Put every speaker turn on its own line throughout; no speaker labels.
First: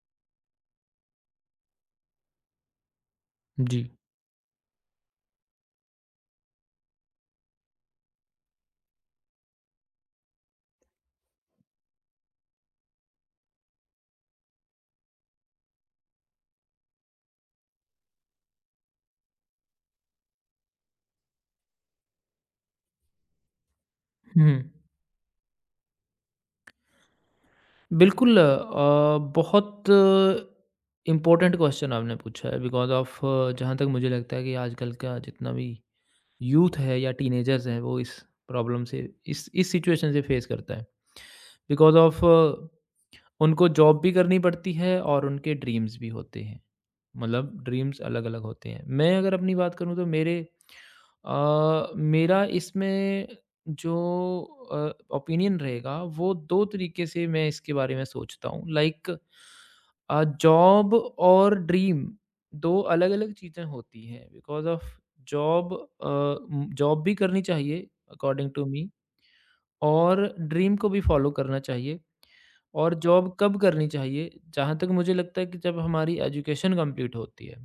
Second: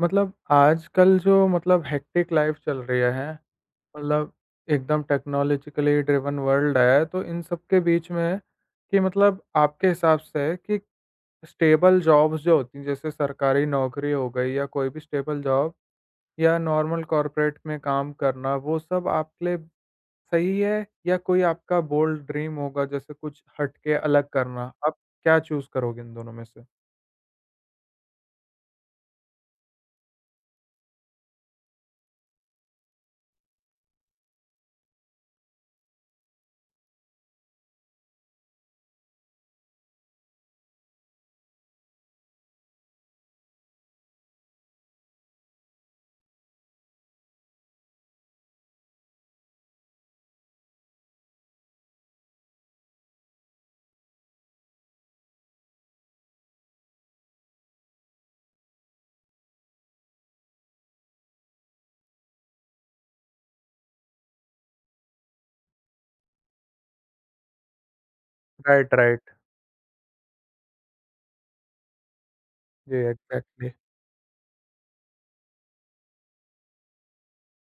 मतलब आजकल जो मतलब हेक्टिक लाइफ चल रही है,
जी।
मतलब एकदम टेक्नोलॉजिकली ड्रिवन वर्ल्ड है, तो इन सब के बीच में कि मतलब आपके हिसाब से कि स्टेबल जॉब्स जो होती हैं, जैसे सरकारी नौकरी हो गई या कोई भी स्टेबल जॉब या नॉर्मल कॉर्पोरेट में काम करना, वो सब आपके लिए सही है या कोई आपका बोल्ड ड्रीम होगा जैसे कुछ हट के अलग
हुँ।
करना? आप क्या चूज़ करोगे इन दोनों में से?
बिल्कुल बहुत इम्पोर्टेंट क्वेश्चन आपने पूछा है बिकॉज़ ऑफ़ जहाँ तक मुझे लगता है कि आजकल का जितना भी यूथ है या टीनेजर्स हैं वो इस प्रॉब्लम से इस सिचुएशन से फेस करता है। बिकॉज़ ऑफ़ उनको जॉब भी करनी पड़ती है और उनके ड्रीम्स भी होते हैं। मतलब ड्रीम्स अलग-अलग होते हैं। मैं अगर अपनी बात करूँ तो मेरा इसमें जो ओपिनियन रहेगा वो 2 तरीके से मैं इसके बारे में सोचता हूँ। लाइक जॉब और ड्रीम 2 अलग-अलग चीज़ें होती हैं। बिकॉज़ ऑफ़ जॉब भी करनी चाहिए according to me
right, right.
और ड्रीम को भी फॉलो करना चाहिए। और
जी,
जॉब कब
एग्ज़ैक्टली।
करनी चाहिए? जहाँ तक मुझे लगता है कि जब हमारी एजुकेशन कंप्लीट होती है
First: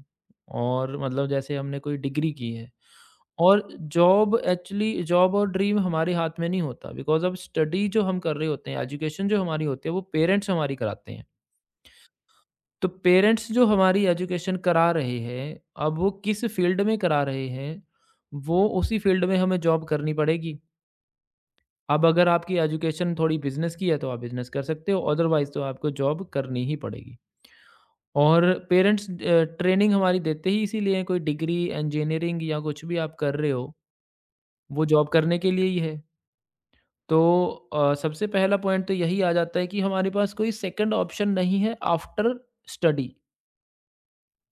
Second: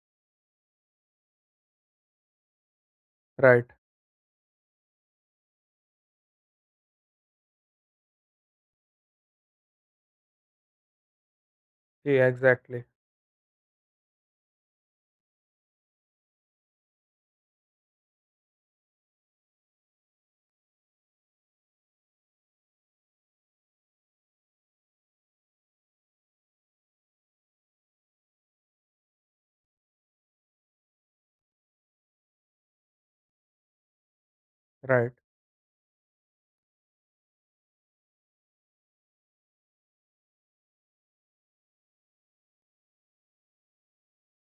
और मतलब जैसे हमने कोई डिग्री की है। और
राइट।
जॉब एक्चुअली जॉब और ड्रीम हमारे हाथ में नहीं होता। बिकॉज अब स्टडी जो हम कर रहे होते हैं एजुकेशन जो हमारी होती है वो पेरेंट्स हमारी कराते हैं।
जी, एग्ज़ैक्टली।
तो पेरेंट्स जो हमारी एजुकेशन करा रहे हैं अब वो किस फील्ड में करा रहे हैं वो उसी फील्ड में हमें जॉब करनी पड़ेगी। अब अगर आपकी एजुकेशन थोड़ी बिजनेस की है तो आप बिजनेस कर सकते हो अदरवाइज तो आपको जॉब करनी ही पड़ेगी। और पेरेंट्स ट्रेनिंग हमारी देते ही इसीलिए हैं, कोई डिग्री इंजीनियरिंग या कुछ भी आप कर रहे हो वो जॉब
राइट।
करने के लिए ही है। तो सबसे पहला पॉइंट तो यही आ जाता है कि हमारे पास कोई सेकंड ऑप्शन नहीं है आफ्टर स्टडी,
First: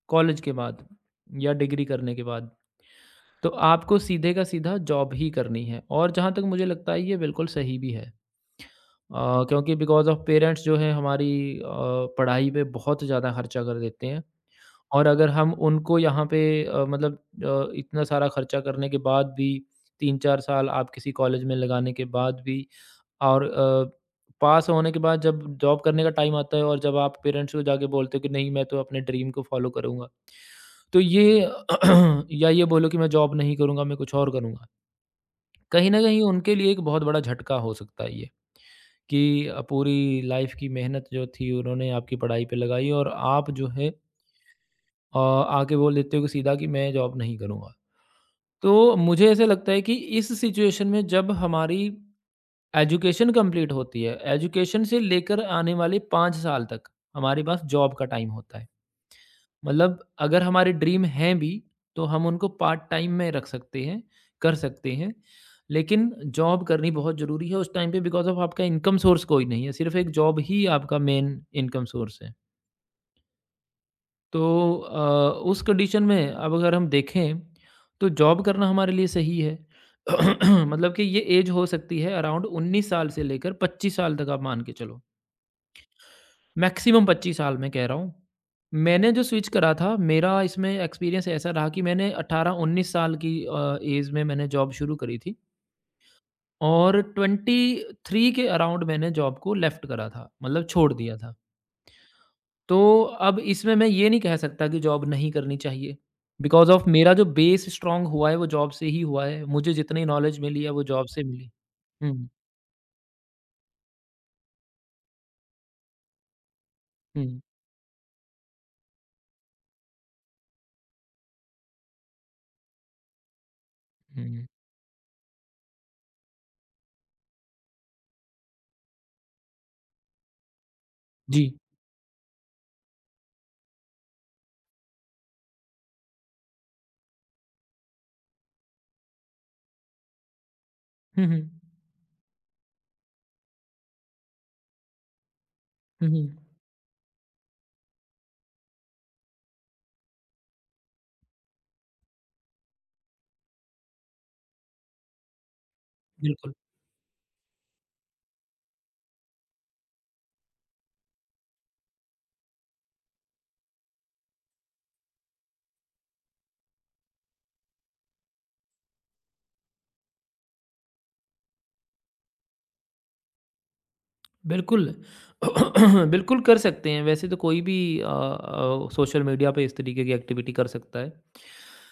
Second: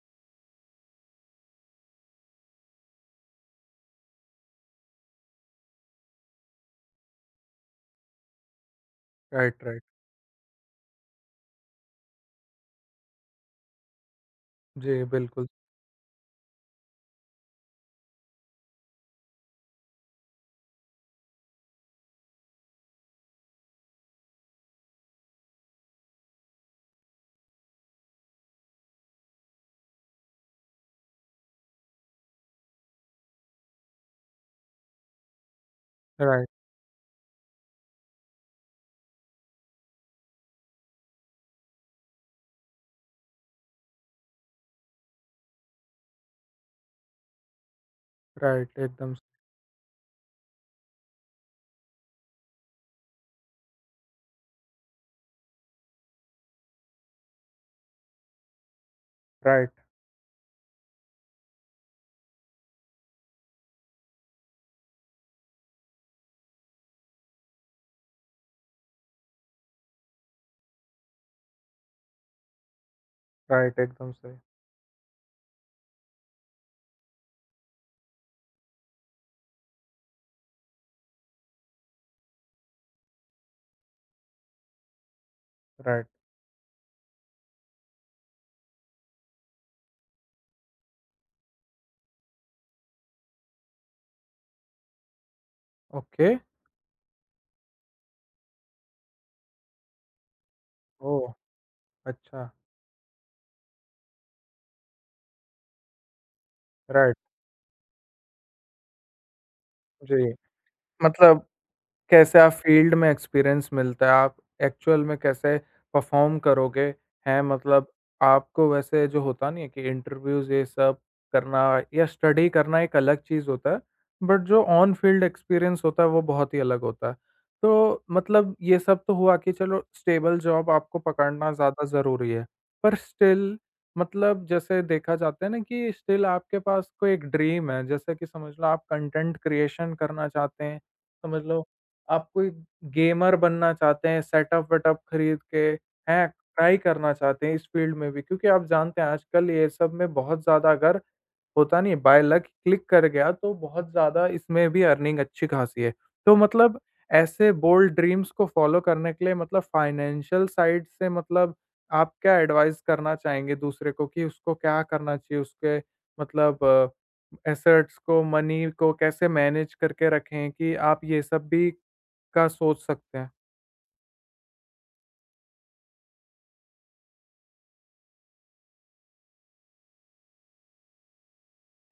कॉलेज के बाद या डिग्री करने के बाद। तो आपको सीधे का सीधा जॉब ही करनी है और जहाँ तक मुझे लगता है ये बिल्कुल सही भी है। अ,
राइट,
क्योंकि
राइट।
बिकॉज ऑफ पेरेंट्स जो है हमारी अ, पढ़ाई पे बहुत ज़्यादा खर्चा कर देते हैं।
जी,
और अगर
बिल्कुल।
हम उनको यहाँ पे मतलब इतना सारा खर्चा करने के बाद भी तीन चार साल आप किसी कॉलेज में लगाने के बाद भी और पास होने के बाद जब जॉब करने का टाइम आता है और जब आप पेरेंट्स को जाके बोलते हो कि नहीं मैं तो अपने ड्रीम को फॉलो करूँगा, तो ये या ये बोलो कि मैं जॉब नहीं करूँगा, मैं कुछ और करूँगा। कहीं न कहीं
राइट,
उनके लिए एक बहुत बड़ा झटका हो सकता है ये कि पूरी लाइफ़ की मेहनत जो थी उन्होंने आपकी पढ़ाई पे लगाई और आप जो है आके बोल देते हो कि सीधा कि मैं जॉब नहीं करूँगा।
राइट,
तो
एकदम।
मुझे ऐसा लगता है कि इस सिचुएशन में जब हमारी एजुकेशन कंप्लीट होती है, एजुकेशन से लेकर आने वाले 5 साल तक हमारे पास जॉब का टाइम होता है।
राइट,
मतलब अगर हमारे ड्रीम हैं भी तो हम उनको पार्ट टाइम में रख सकते हैं, कर सकते हैं। लेकिन जॉब करनी बहुत ज़रूरी है उस टाइम पे, बिकॉज़ ऑफ़ आपका इनकम सोर्स कोई नहीं है। सिर्फ़ एक जॉब ही आपका मेन इनकम सोर्स है।
राइट, एकदम सही।
तो अ, उस कंडीशन में अब अगर हम देखें तो जॉब करना हमारे लिए सही है। मतलब कि ये ऐज हो सकती है अराउंड 19 साल से लेकर 25 साल तक, आप मान के चलो।
राइट।
मैक्सिमम 25 साल मैं कह रहा हूँ। मैंने जो स्विच करा था, मेरा इसमें एक्सपीरियंस ऐसा रहा कि मैंने 18-19 साल की ऐज में मैंने जॉब शुरू करी थी
ओके।
और 23 के अराउंड मैंने जॉब को लेफ्ट करा था, मतलब छोड़ दिया
ओह!
था।
अच्छा।
तो अब इसमें मैं ये नहीं कह सकता कि जॉब नहीं करनी चाहिए, बिकॉज़ ऑफ मेरा
राइट।
जो बेस स्ट्रॉन्ग हुआ है, वो जॉब से ही हुआ है। मुझे जितनी
जी।
नॉलेज मिली है, वो जॉब से
मतलब
मिली। हुँ,
कैसे आप फ़ील्ड में एक्सपीरियंस मिलता है, आप एक्चुअल में कैसे परफ़ॉर्म करोगे,
हुँ,
हैं मतलब आपको वैसे जो होता नहीं है कि इंटरव्यूज़ ये सब करना या स्टडी करना एक अलग चीज़ होता है, बट
हुँ।
जो ऑन फ़ील्ड एक्सपीरियंस होता है वो बहुत ही अलग होता है। तो मतलब ये सब तो हुआ कि चलो स्टेबल जॉब आपको
जी।
पकड़ना ज़्यादा ज़रूरी है, पर स्टिल मतलब जैसे देखा जाता है ना कि स्टिल आपके पास कोई एक ड्रीम है, जैसे कि समझ लो आप कंटेंट क्रिएशन करना चाहते हैं,
हुँ,
समझ
हुँ।
लो आप कोई गेमर बनना चाहते हैं, सेटअप वेटअप खरीद के,
हुँ,
हैं?
हुँ।
ट्राई करना चाहते हैं इस फ़ील्ड में भी क्योंकि आप जानते हैं आजकल ये सब में बहुत ज़्यादा अगर होता नहीं है बाय लक क्लिक कर गया तो बहुत ज़्यादा इसमें भी अर्निंग अच्छी खासी है। तो
बिल्कुल।
मतलब ऐसे बोल्ड ड्रीम्स को फ़ॉलो करने के लिए मतलब फाइनेंशियल साइड से मतलब आप क्या एडवाइस करना चाहेंगे दूसरे को कि उसको क्या करना चाहिए? उसके मतलब एसेट्स को, मनी को कैसे मैनेज करके रखें कि आप ये सब भी का सोच सकते हैं।
बिल्कुल। बिल्कुल कर सकते हैं, वैसे तो कोई भी सोशल मीडिया पे इस तरीके की एक्टिविटी कर सकता है।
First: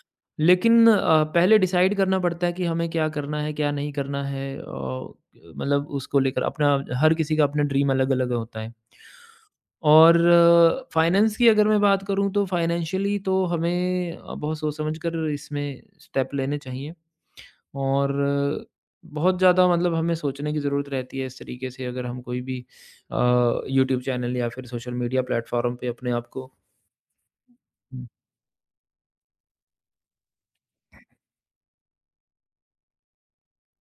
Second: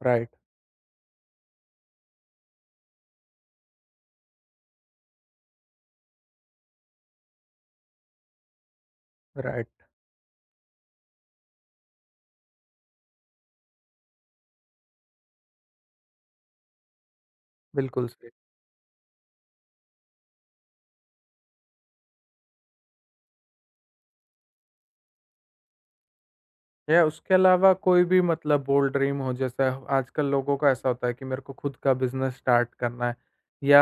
राइट,
लेकिन पहले डिसाइड करना पड़ता है कि हमें क्या करना है, क्या नहीं करना है औ मतलब उसको लेकर अपना, हर किसी का अपना ड्रीम अलग-अलग होता है।
राइट।
और फाइनेंस की अगर मैं बात करूँ तो फाइनेंशियली तो हमें बहुत सोच समझ कर इसमें स्टेप लेने चाहिए।
बिल्कुल
और
स
बहुत ज़्यादा मतलब हमें सोचने की ज़रूरत रहती है इस तरीके से अगर हम कोई भी यूट्यूब चैनल या फिर सोशल मीडिया प्लेटफ़ॉर्म पे अपने आप को।
या उसके अलावा कोई
हुँ,
भी मतलब बोल्ड ड्रीम हो जैसे आजकल लोगों का ऐसा होता है कि मेरे को खुद का बिज़नेस स्टार्ट करना है या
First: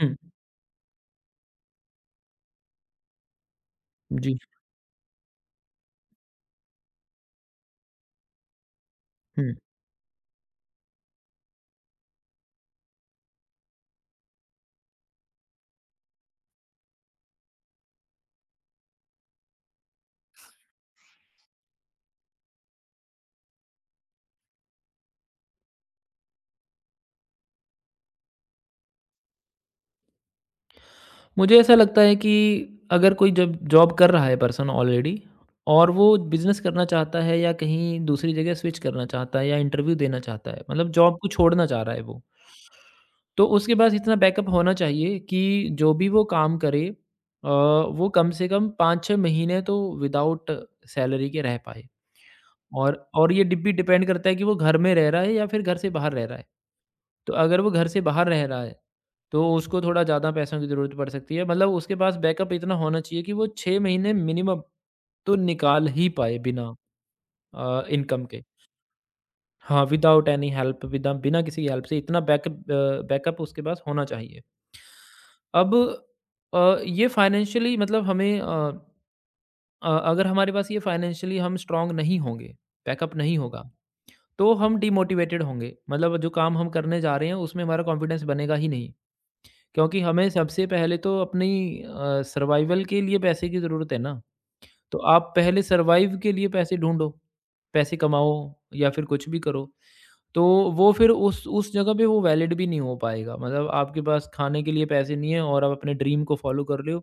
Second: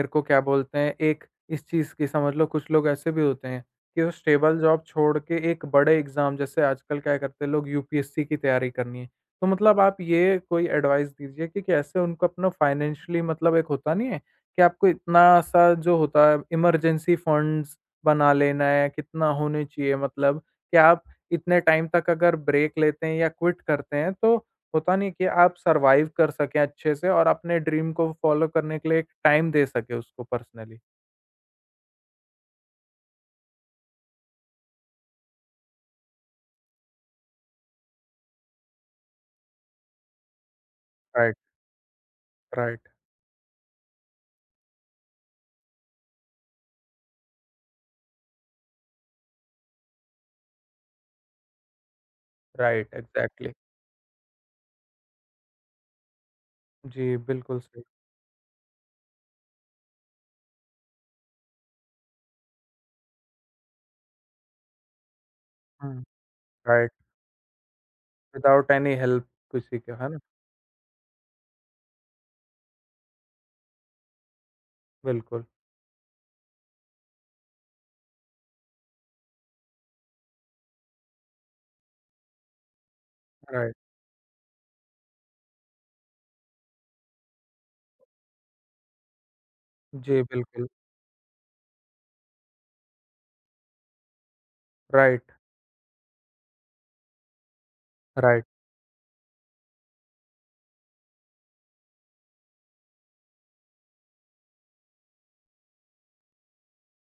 हुँ,
को क्या बोलते हैं एक इस चीज़ की समझ लो कुछ लोग ऐसे भी होते हैं कि वो
जी,
स्टेबल जॉब छोड़ के एक बड़े एग्ज़ाम जैसे आजकल क्या करते हैं लोग यूपीएससी की तैयारी करनी है। तो
हुँ।
मतलब आप ये कोई एडवाइस दीजिए कि कैसे उनको अपना फाइनेंशियली मतलब एक होता नहीं है कि आपको इतना-सा जो होता है इमरजेंसी फंड्स बना लेना है, कितना होने चाहिए मतलब कि आप इतने टाइम तक अगर ब्रेक लेते हैं या क्विट करते हैं तो होता नहीं कि आप सर्वाइव कर सकें अच्छे से और अपने ड्रीम को फॉलो करने के लिए एक टाइम दे सके उसको पर्सनली।
मुझे ऐसा लगता है कि अगर कोई जब जॉब कर रहा है पर्सन ऑलरेडी और वो बिज़नेस करना चाहता है या कहीं दूसरी जगह स्विच करना चाहता है या इंटरव्यू देना चाहता है, मतलब जॉब को
राइट।
छोड़ना चाह रहा है वो।
राइट।
तो उसके पास इतना बैकअप होना चाहिए कि जो भी वो काम करे वो कम से कम 5-6 महीने तो विदाउट सैलरी के रह पाए। और
राइट।
ये
एग्जैक्टली।
डि भी डिपेंड करता है कि वो घर में रह रहा है या फिर घर से बाहर रह रहा है।
जी,
तो अगर
बिल्कुल
वो
सही।
घर से बाहर रह रहा है, तो उसको थोड़ा ज़्यादा पैसों की ज़रूरत पड़ सकती है। मतलब उसके पास बैकअप इतना होना चाहिए कि वो 6 महीने मिनिमम तो निकाल
हुँ,
ही पाए बिना
राइट।
इनकम के।
विदाउट एनी हेल्प किसी
हाँ,
के, है ना?
विदाउट एनी हेल्प विदा बिना किसी हेल्प से इतना बैकअप बैकअप उसके पास होना चाहिए।
बिल्कुल।
अब ये फाइनेंशियली मतलब अगर हमारे पास ये फाइनेंशियली हम स्ट्रांग नहीं होंगे, बैकअप नहीं होगा,
राइट।
तो हम डिमोटिवेटेड होंगे। मतलब जो काम हम करने जा रहे हैं उसमें हमारा कॉन्फिडेंस बनेगा ही नहीं, क्योंकि
जी,
हमें सबसे
बिल्कुल।
पहले तो अपनी सर्वाइवल के लिए पैसे की ज़रूरत है ना। तो
राइट।
आप पहले सर्वाइव के लिए पैसे ढूँढो, पैसे कमाओ
राइट।
या फिर कुछ भी करो। तो वो फिर उस जगह पे वो वैलिड भी नहीं हो पाएगा, मतलब आपके पास खाने के लिए पैसे नहीं है और आप अपने ड्रीम को फॉलो कर रहे हो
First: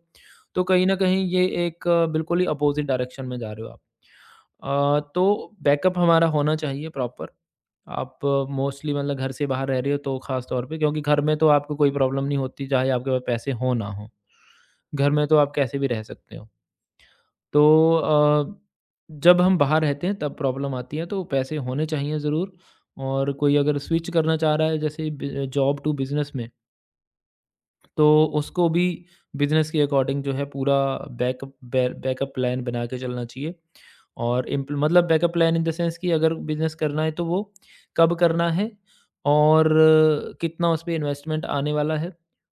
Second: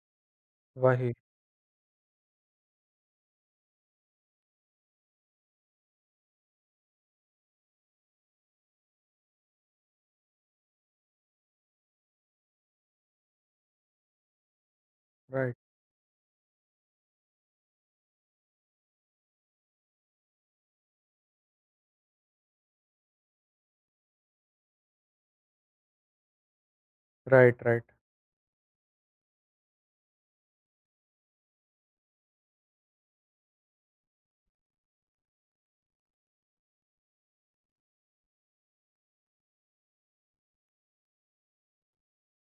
तो कहीं ना
वही।
कहीं ये एक बिल्कुल ही अपोजिट डायरेक्शन में जा रहे हो आप। तो बैकअप हमारा होना चाहिए प्रॉपर। आप मोस्टली मतलब घर से बाहर रह रहे हो तो खास तौर पे, क्योंकि घर में तो आपको कोई प्रॉब्लम नहीं होती चाहे आपके पास पैसे हो ना हो, घर में तो आप
राइट।
कैसे भी रह सकते हो। तो अ, जब हम बाहर रहते हैं तब प्रॉब्लम आती है तो पैसे होने चाहिए ज़रूर। और कोई अगर स्विच करना चाह रहा है जैसे जॉब टू बिज़नेस में,
राइट। राइट।
तो उसको भी बिज़नेस के अकॉर्डिंग जो है पूरा बैकअप प्लान बना के चलना चाहिए। और इम्प्ल मतलब backup plan in the sense कि अगर बिज़नेस करना है तो वो कब करना है और कितना उस पे इन्वेस्टमेंट आने वाला है,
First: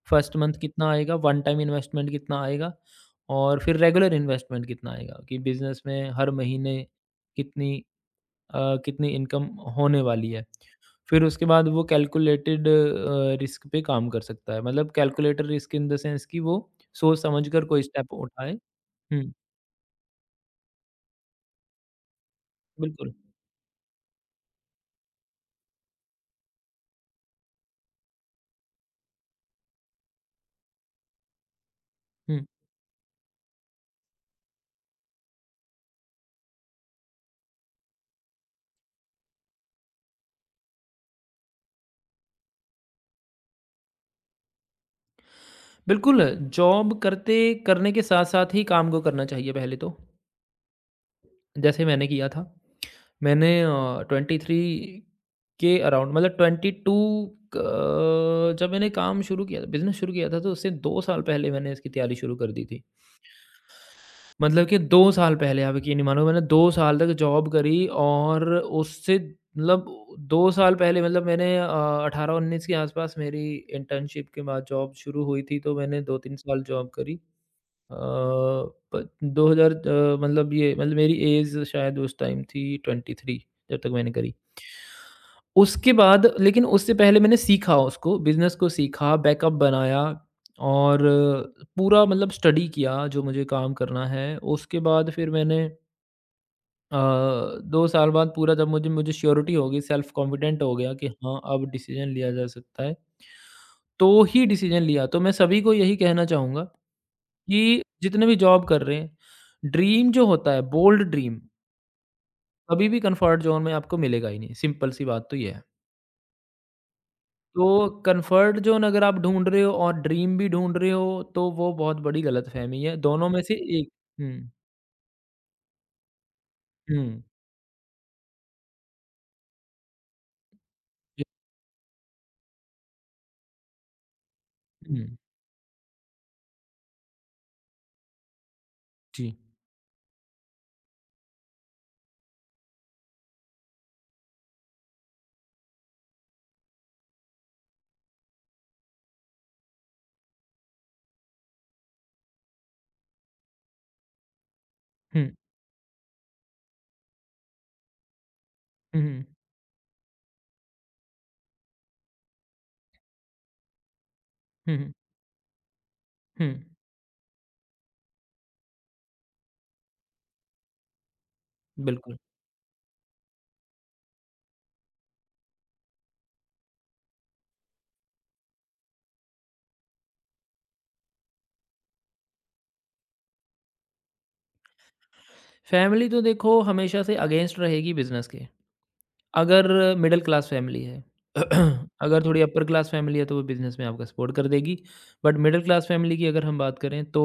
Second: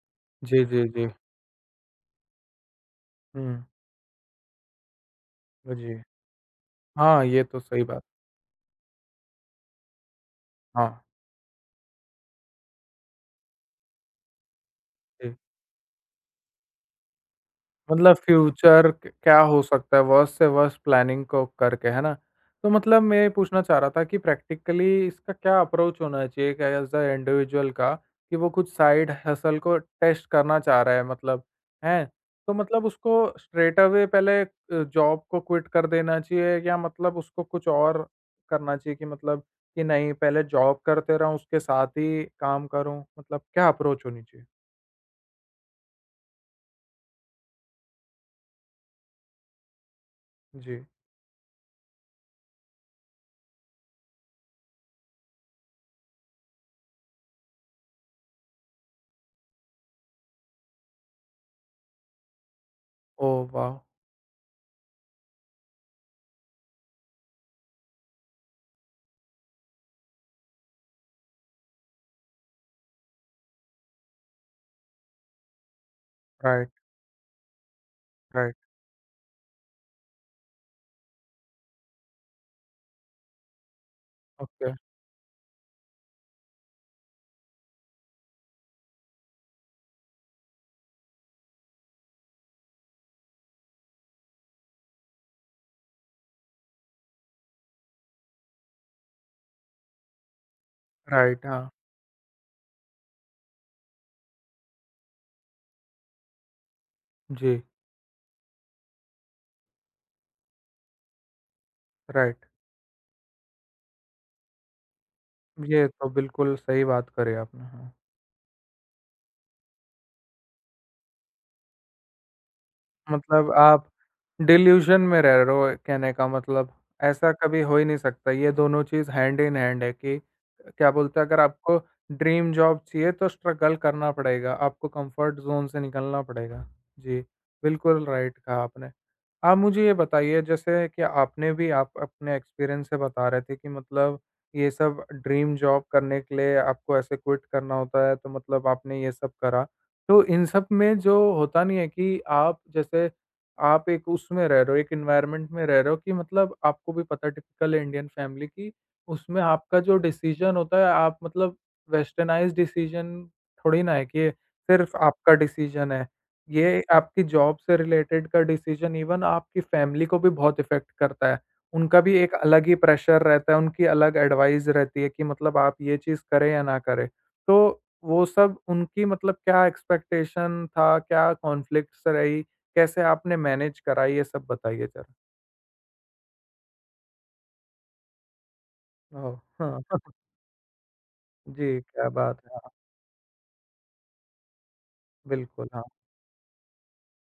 फर्स्ट मंथ
जी, जी,
कितना
जी।
आएगा, वन टाइम इन्वेस्टमेंट कितना आएगा और
हुँ,
फिर रेगुलर इन्वेस्टमेंट कितना आएगा, कि बिज़नेस
जी।
में हर महीने
हाँ, ये तो
कितनी
सही बात।
कितनी इनकम होने वाली है।
हाँ।
फिर उसके बाद वो कैलकुलेटेड रिस्क पे काम कर सकता है। मतलब
जी।
Calculated risk in the sense कि वो सोच समझ कर कोई स्टेप
मतलब
उठाए।
फ्यूचर क
हुँ,
क्या हो सकता है, वर्स्ट से वर्स्ट प्लानिंग को करके, है ना? तो मतलब
बिल्कुल।
मैं ये पूछना चाह रहा था कि प्रैक्टिकली इसका क्या अप्रोच होना चाहिए एक एज़ अ इंडिविजुअल का कि वो कुछ साइड हसल को टेस्ट करना चाह रहा है मतलब, हैं?
हुँ,
तो मतलब उसको स्ट्रेट अवे पहले जॉब को क्विट कर देना चाहिए या मतलब उसको कुछ और करना चाहिए कि मतलब कि नहीं पहले जॉब करते रहूँ, उसके साथ ही काम करूँ? मतलब क्या अप्रोच होनी चाहिए?
बिल्कुल। जॉब करते करने के साथ-साथ ही काम को करना चाहिए पहले तो,
जी।
जैसे मैंने किया था। 23 के अराउंड मतलब 22 क जब मैंने काम शुरू किया था, बिज़नेस शुरू किया था, तो उससे 2 साल पहले मैंने इसकी तैयारी शुरू कर दी थी।
ओह वाह!
मतलब कि 2 साल पहले आप यकीन नहीं मानोगे मैंने 2 साल तक जॉब करी और उससे मतलब 2 साल पहले मतलब मैंने 18-19 के आस-पास मेरी इंटर्नशिप के बाद जॉब शुरू हुई थी, तो मैंने 2-3 साल
राइट,
जॉब करी। अ,
राइट।
प 2000 मतलब ये मतलब मेरी ऐज शायद उस टाइम थी 23 जब तक मैंने करी।
ओके।
उसके बाद लेकिन उससे पहले मैंने सीखा उसको, बिज़नेस को सीखा, बैकअप बनाया और पूरा मतलब स्टडी किया जो मुझे काम करना है। उसके बाद फिर अ, 2 साल बाद पूरा जब मुझे मुझे श्योरिटी हो गई, सेल्फ कॉन्फिडेंट हो गया कि हाँ,
राइट,
अब
हाँ।
डिसीज़न लिया जा सकता है, तो ही डिसीज़न लिया। तो मैं सभी को यही कहना चाहूँगा
जी,
कि जितने भी जॉब कर रहे हैं, ड्रीम जो होता है बोल्ड ड्रीम,
राइट।
कभी भी कंफर्ट जोन में आपको मिलेगा ही नहीं, सिंपल सी बात तो ये है।
ये तो बिल्कुल सही बात करी आपने,
तो
हाँ।
कंफर्ट जोन अगर आप ढूंढ रहे हो और ड्रीम भी ढूंढ रहे हो तो वो बहुत बड़ी गलतफहमी है, दोनों में
मतलब
से एक।
आप
हुँ,
डिल्यूज़न में रह रहे हो कहने का मतलब,
हुँ,
ऐसा कभी हो ही नहीं सकता। ये दोनों चीज़ हैंड इन हैंड है कि क्या बोलते
जी,
हैं अगर आपको ड्रीम जॉब चाहिए तो स्ट्रगल करना पड़ेगा, आपको
हुँ,
कंफर्ट ज़ोन से निकलना पड़ेगा। जी, बिल्कुल राइट कहा आपने।
जी,
आप मुझे ये बताइए जैसे कि आपने भी आप अपने एक्सपीरियंस से बता रहे थे कि मतलब ये सब ड्रीम जॉब करने के लिए आपको ऐसे क्विट करना होता है तो मतलब आपने ये सब करा। तो इन सब में जो होता नहीं है कि आप जैसे आप एक उसमें रह रहे हो, एक
हुँ,
एनवायरनमेंट में रह रहे हो कि मतलब आपको भी पता है टिपिकल इंडियन फैमिली की
हुँ, हुँ,
उसमें आपका जो डिसीजन होता है आप मतलब वेस्टर्नाइज्ड डिसीजन थोड़ी ना है कि ये
हुँ,
सिर्फ़ आपका डिसीजन है।
हुँ,
ये आपकी जॉब से रिलेटेड का डिसीजन इवन आपकी फैमिली को भी बहुत इफ़ेक्ट करता है। उनका भी
बिल्कुल।
एक अलग ही प्रेशर रहता है, उनकी अलग एडवाइस रहती है कि मतलब आप ये चीज़ करें या ना करें। तो वो सब उनकी मतलब क्या एक्सपेक्टेशन था, क्या कॉन्फ्लिक्ट्स रही, कैसे आपने मैनेज करा ये सब बताइए ज़रा?
फैमिली तो देखो हमेशा से अगेंस्ट रहेगी बिज़नेस के,
ओह!
अगर
हाँ।
मिडल क्लास फ़ैमिली है।
जी, क्या
अगर थोड़ी
बात है।
अपर
हाँ,
क्लास फ़ैमिली है, तो वो बिज़नेस में आपका सपोर्ट कर देगी। बट मिडल
बिल्कुल, हाँ।
क्लास फ़ैमिली की अगर हम बात करें तो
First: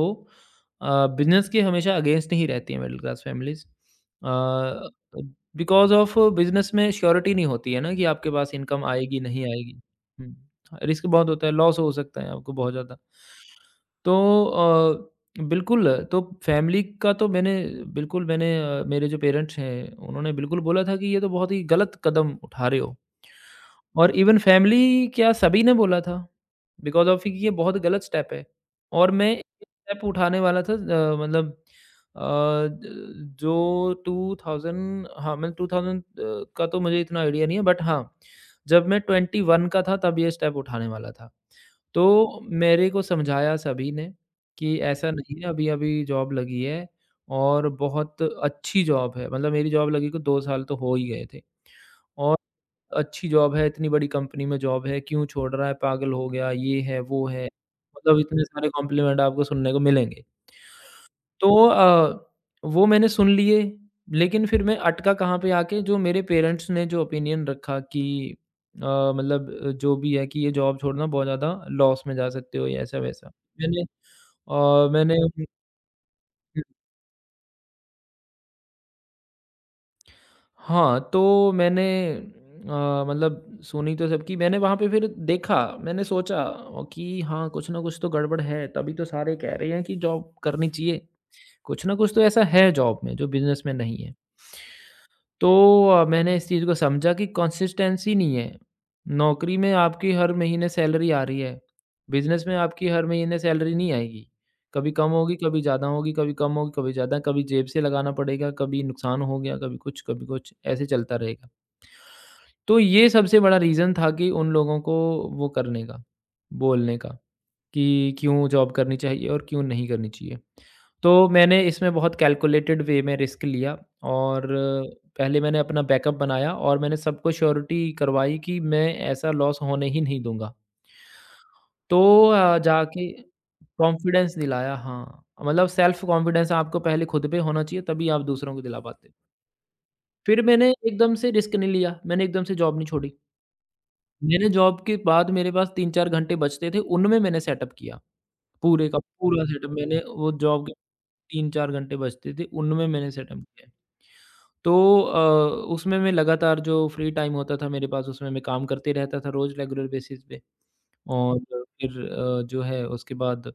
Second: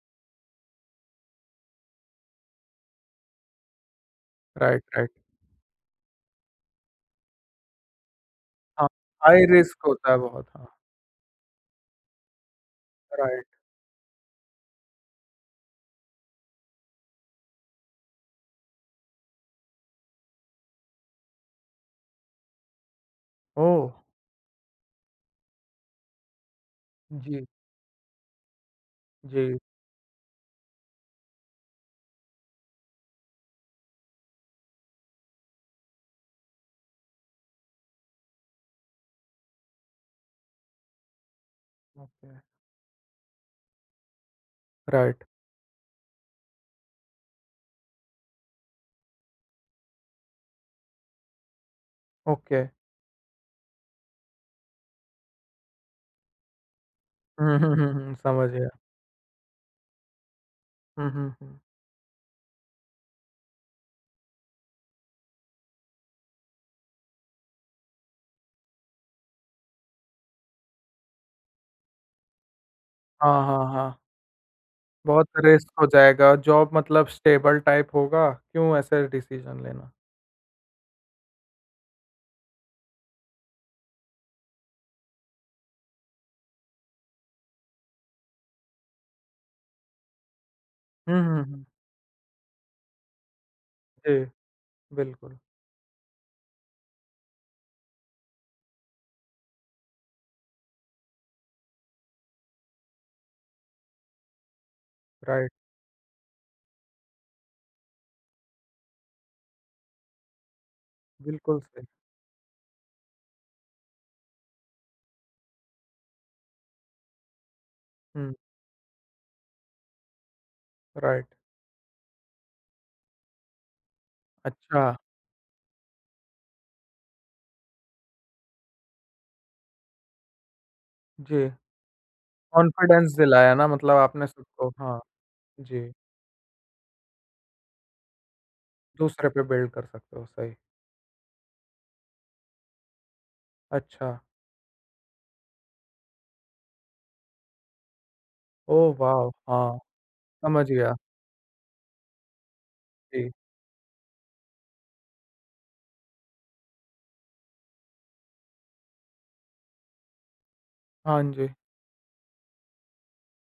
बिज़नेस के हमेशा अगेंस्ट ही रहती है middle class families.
Right, right.
Because of business में श्योरिटी नहीं होती है ना, कि आपके पास इनकम
हाँ,
आएगी, नहीं
हाई
आएगी।
रिस्क होता है
हुँ,
बहुत, हाँ।
रिस्क बहुत होता है, लॉस हो सकता है आपको बहुत ज़्यादा।
राइट।
तो अ बिल्कुल, तो फैमिली का तो मैंने बिल्कुल, मेरे जो पेरेंट्स हैं, उन्होंने बिल्कुल बोला था कि ये तो बहुत ही गलत कदम उठा रहे हो।
ओह!
और इवन फैमिली क्या सभी ने बोला था, बिकॉज़ ऑफ कि
जी,
ये बहुत गलत स्टेप है और मैं ये
जी,
स्टेप उठाने वाला था। अ, मतलब अ, ज जो 2000, हाँ, मतलब 2000 का तो मुझे इतना आइडिया नहीं है, बट हाँ, जब मैं 21 का था तब ये स्टेप उठाने वाला था।
ओके,
तो मेरे को समझाया सभी ने कि ऐसा हुँ।
राइट,
नहीं है, अभी-अभी जॉब लगी है और बहुत अच्छी जॉब है। मतलब मेरी जॉब लगी को 2 साल तो हो ही गए थे और
ओके।
अच्छी जॉब है, इतनी बड़ी कंपनी में जॉब है, क्यों छोड़ रहा है, पागल हो गया, ये है, वो है।
हुँ, हुँ, हुँ, हुँ,
मतलब इतने
समझ
सारे
गया।
कॉम्प्लीमेंट आपको सुनने को मिलेंगे।
हुँ, हुँ,
तो
हुँ।
वो मैंने सुन लिए, लेकिन फिर मैं अटका कहाँ पे आके, जो मेरे पेरेंट्स ने जो ओपिनियन रखा कि अ, जो भी है कि ये जॉब छोड़ना बहुत ज़्यादा लॉस में जा सकते हो या ऐसा-वैसा।
हाँ, हाँ,
मैंने
हाँ।
अ, मैंने
बहुत रिस्क हो जाएगा, जॉब मतलब स्टेबल टाइप होगा, क्यों ऐसे डिसीज़न लेना?
हाँ, तो मतलब सुनी तो सबकी मैंने, वहाँ पे फिर देखा, मैंने सोचा कि हाँ, कुछ ना कुछ तो गड़बड़ है, तभी तो सारे कह रहे हैं कि जॉब करनी चाहिए।
हुँ, हुँ, हुँ।
कुछ ना कुछ तो ऐसा है जॉब में जो बिज़नेस में नहीं है।
जी, बिल्कुल,
तो मैंने इस चीज़ को समझा कि कंसिस्टेंसी नहीं है। नौकरी में आपकी हर महीने सैलरी आ रही है, बिज़नेस में आपकी हर महीने सैलरी नहीं आएगी। कभी कम होगी,
राइट,
कभी ज़्यादा होगी, कभी कम होगी, कभी ज़्यादा, कभी जेब से लगाना पड़ेगा, कभी नुकसान हो गया, कभी कुछ, कभी कुछ, ऐसे चलता रहेगा।
बिल्कुल सही।
तो ये सबसे बड़ा रीज़न था कि उन लोगों को वो करने का, बोलने का कि
हुँ,
क्यों जॉब करनी चाहिए और क्यों नहीं करनी चाहिए। तो
राइट।
मैंने इसमें बहुत कैलकुलेटेड वे में रिस्क लिया और
अच्छा।
पहले मैंने अपना बैकअप बनाया और मैंने सबको श्योरिटी करवाई कि मैं ऐसा लॉस होने ही नहीं दूँगा।
जी,
तो जाके
कॉन्फिडेंस दिलाया ना मतलब आपने
कॉन्फिडेंस
सबको,
दिलाया,
हाँ।
हाँ, मतलब
जी,
सेल्फ कॉन्फिडेंस आपको पहले खुद पे होना चाहिए तभी आप दूसरों को दिला पाते हो।
दूसरे पे बिल्ड कर सकते हो,
फिर
सही।
मैंने एकदम से रिस्क नहीं लिया, मैंने एकदम से जॉब नहीं छोड़ी।
अच्छा।
मैंने जॉब के बाद मेरे पास 3-4 घंटे बचते थे, उनमें मैंने सेटअप किया। पूरे
ओह
का
वाव!
पूरा सेटअप
हाँ,
मैंने वो
समझ
जॉब के
गया।
3-4 घंटे बचते थे, उनमें मैंने
जी,
सेटअप किया। तो उसमें मैं लगातार जो फ्री टाइम होता था मेरे पास उसमें मैं काम करते रहता था, रोज़ रेगुलर बेसिस पे।
हाँ।
और
जी,
फिर जो है उसके बाद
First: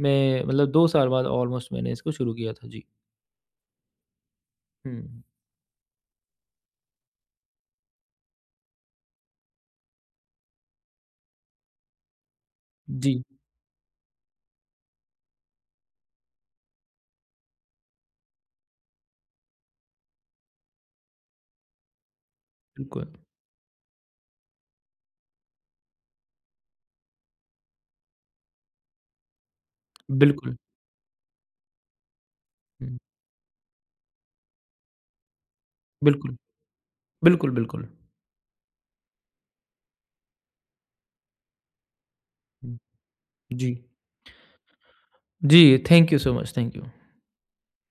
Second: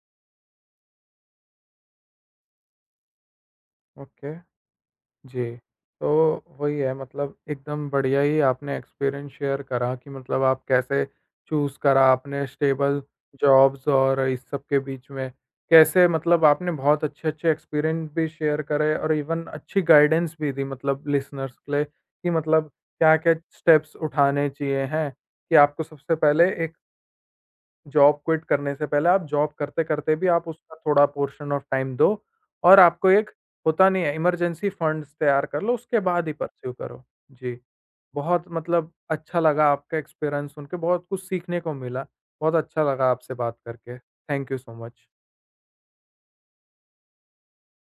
मैं मतलब 2 साल बाद ऑलमोस्ट मैंने इसको शुरू किया था। जी।
ओके।
हुँ।
जी। तो वही है मतलब एकदम बढ़िया ही आपने एक्सपीरियंस शेयर करा कि मतलब आप कैसे चूज़ करा आपने स्टेबल
जी,
जॉब्स और इस सब के बीच में। कैसे मतलब आपने बहुत अच्छे-अच्छे एक्सपीरियंस भी शेयर करे और इवन अच्छी गाइडेंस भी दी मतलब लिसनर्स के लिए कि मतलब
बिल्कुल।
क्या-क्या स्टेप्स उठाने चाहिए हैं, कि आपको सबसे पहले एक जॉब क्विट करने से पहले आप जॉब करते-करते भी आप
बिल्कुल।
उसका थोड़ा पोर्शन ऑफ टाइम दो और
हुँ,
आपको एक होता नहीं है इमरजेंसी फंड्स तैयार कर लो, उसके बाद ही
बिल्कुल।
परस्यू करो।
बिल्कुल,
जी,
बिल्कुल।
बहुत मतलब अच्छा लगा आपका एक्सपीरियंस सुन के, बहुत कुछ सीखने को मिला। बहुत
हुँ,
अच्छा लगा आपसे बात
जी।
करके। Thank you so much.
जी, thank you so much. Thank you.